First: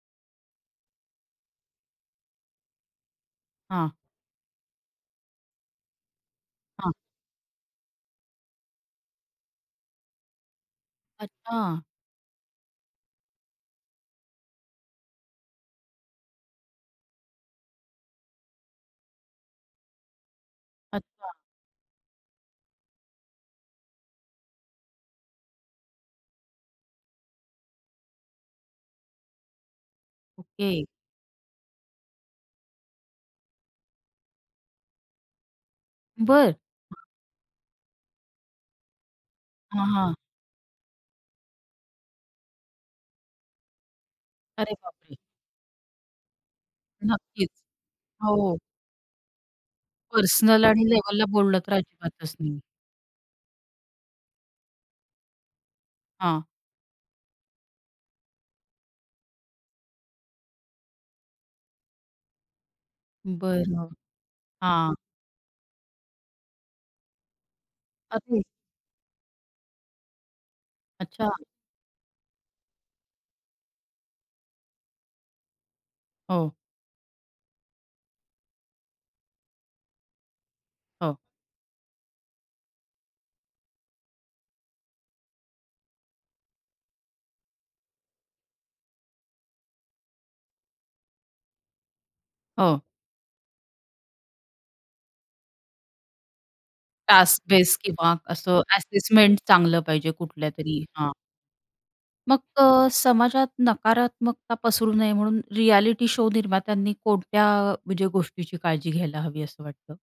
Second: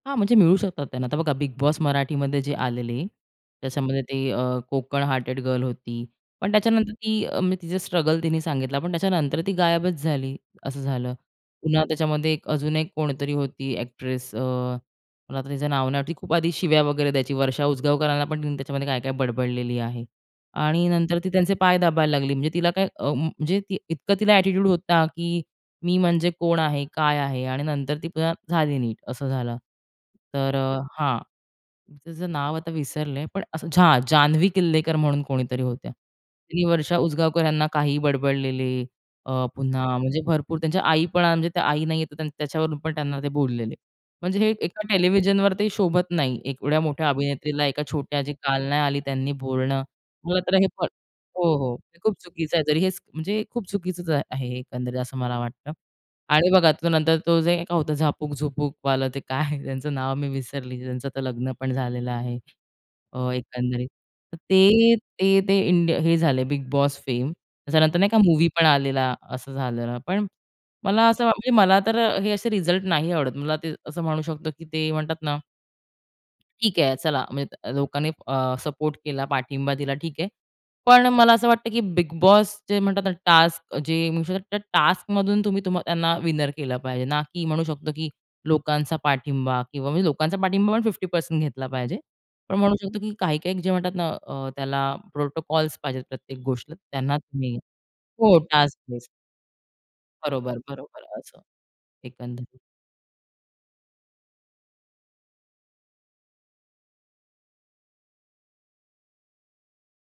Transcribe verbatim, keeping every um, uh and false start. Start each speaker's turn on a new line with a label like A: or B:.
A: हां. म्हणजे, मिळू शकतात त्यांना. आता बघा, बिग बॉस मराठीमध्ये जे आलेली,
B: हां.
A: त्याच्यामध्ये ते अ, कोकण हार्टेड गर्ल होती, पण त्याच्यानंतर
B: हां.
A: ती, अ म्हणजे तिचा स्ट्रगल तिने सांगितला. पण त्याच्यानंतर ती गायबच झाली, असं झालं.
B: अच्छा!
A: पुन्हा त्याच्यामध्ये एक अजून एक कोणीतरी होती एक्ट्रेस, अ, पण आता तिचं नाव न, ती खूप आधी शिव्या वगैरे द्यायची, वर्षा उजगावकरांना पण तिने त्याच्यामध्ये काय काय बडबडलेली आहे आणि नंतर ती
B: अच्छा.
A: त्यांचे पाय दाबायला लागली. म्हणजे तिला काय, अ, म्हणजे ती इतकं तिला एटिट्यूड होता की मी म्हणजे कोण आहे? काय आहे? आणि नंतर ती पुन्हा झाली नीट, असं झालं. तर अ,
B: ओके.
A: हां. त्याचं नाव आता विसरले, पण, हां! जान्हवी किल्लेकर म्हणून कोणीतरी होत्या.
B: बरं!
A: ती वर्षा उजगावकर यांना काही बडबडलेली, अ,
B: हां,
A: पुन्हा
B: हां.
A: म्हणजे भरपूर त्यांच्या आई पण, म्हणजे आई नाहीये त्याच्यावरून पण त्यांना ते बोललेले. म्हणजे हे
B: अरे
A: एका
B: बाप रे!
A: टेलिव्हिजनवर ते शोभत नाही, एवढ्या मोठ्या
B: नक्कीच.
A: अभिनेत्रीला एका छोट्या जे
B: हो.
A: काल नाही आली त्यांनी बोलणं. मला तर
B: पर्सनल
A: हे प
B: आणि लेव्हलला
A: हो,
B: बोललं तर
A: हो. खूप
B: अजिबातच
A: चुकीचं
B: नाही.
A: आहे तरी हेच म्हणजे खूप चुकीचचं आहे एकंदरीत असं मला वाटतं
B: हां.
A: आणि बघा तो नंतर तो जे काय होतं झापक, झुपक वालं, ते काय त्यांचं नाव मी विसरली. त्यांचं तर लग्न पण झालेलं आहे. अ, एकंदरीत.
B: बरं.
A: तर ते,
B: हां.
A: ते इंडिया हे झाले बिग बॉस फेम, त्याच्यानंतर नाही का
B: अरे!
A: मूव्ही पण आलेला, असं झालेलं, पण मला असं,
B: अच्छा.
A: म्हणजे मला तर हे असे रिझल्ट नाही आवडत. मला ते असं म्हणू शकतो की ते म्हणतात ना
B: हो.
A: ...ठीक आहे. चला, म्हणजे लोकांनी अ, सपोर्ट केला, पाठिंबा दिला, ठीक आहे. पण
B: हो.
A: मला असं वाटतं की बिग बॉस जे म्हणतात ना, टास्क जे, तर टास्क मधून तुम्ही त्यांना विनर केलं पाहिजे ना, की म्हणू शकतो की लोकांचा पाठिंबा, किंवा म्हणजे लोकांचा पाठिंबा पण फिफ्टी पर्सेंट घेतला पाहिजे. पण म्हणू
B: हो.
A: शकतो की काही-काही जे म्हणतात ना अ, त्याला प्रोटोकॉल्स पाहिजेत प्रत्येक गोष्ट, त्यांना
B: टास्क
A: तुम्ही,
B: बेस, किंवा
A: हो.
B: असं,
A: टास्क बेस.
B: असेसमेंट चांगलं पाहिजे
A: बरोबर,
B: कुठल्यातरी.
A: बरोबर.
B: हां.
A: असं
B: मग
A: एकंदरीत.
B: अ, समाजात नकारात्मकता पसरू नये म्हणून रियलिटी शो निर्मात्यांनी कोणत्या, म्हणजे गोष्टीची काळजी घ्यायला हवी असं वाटतं?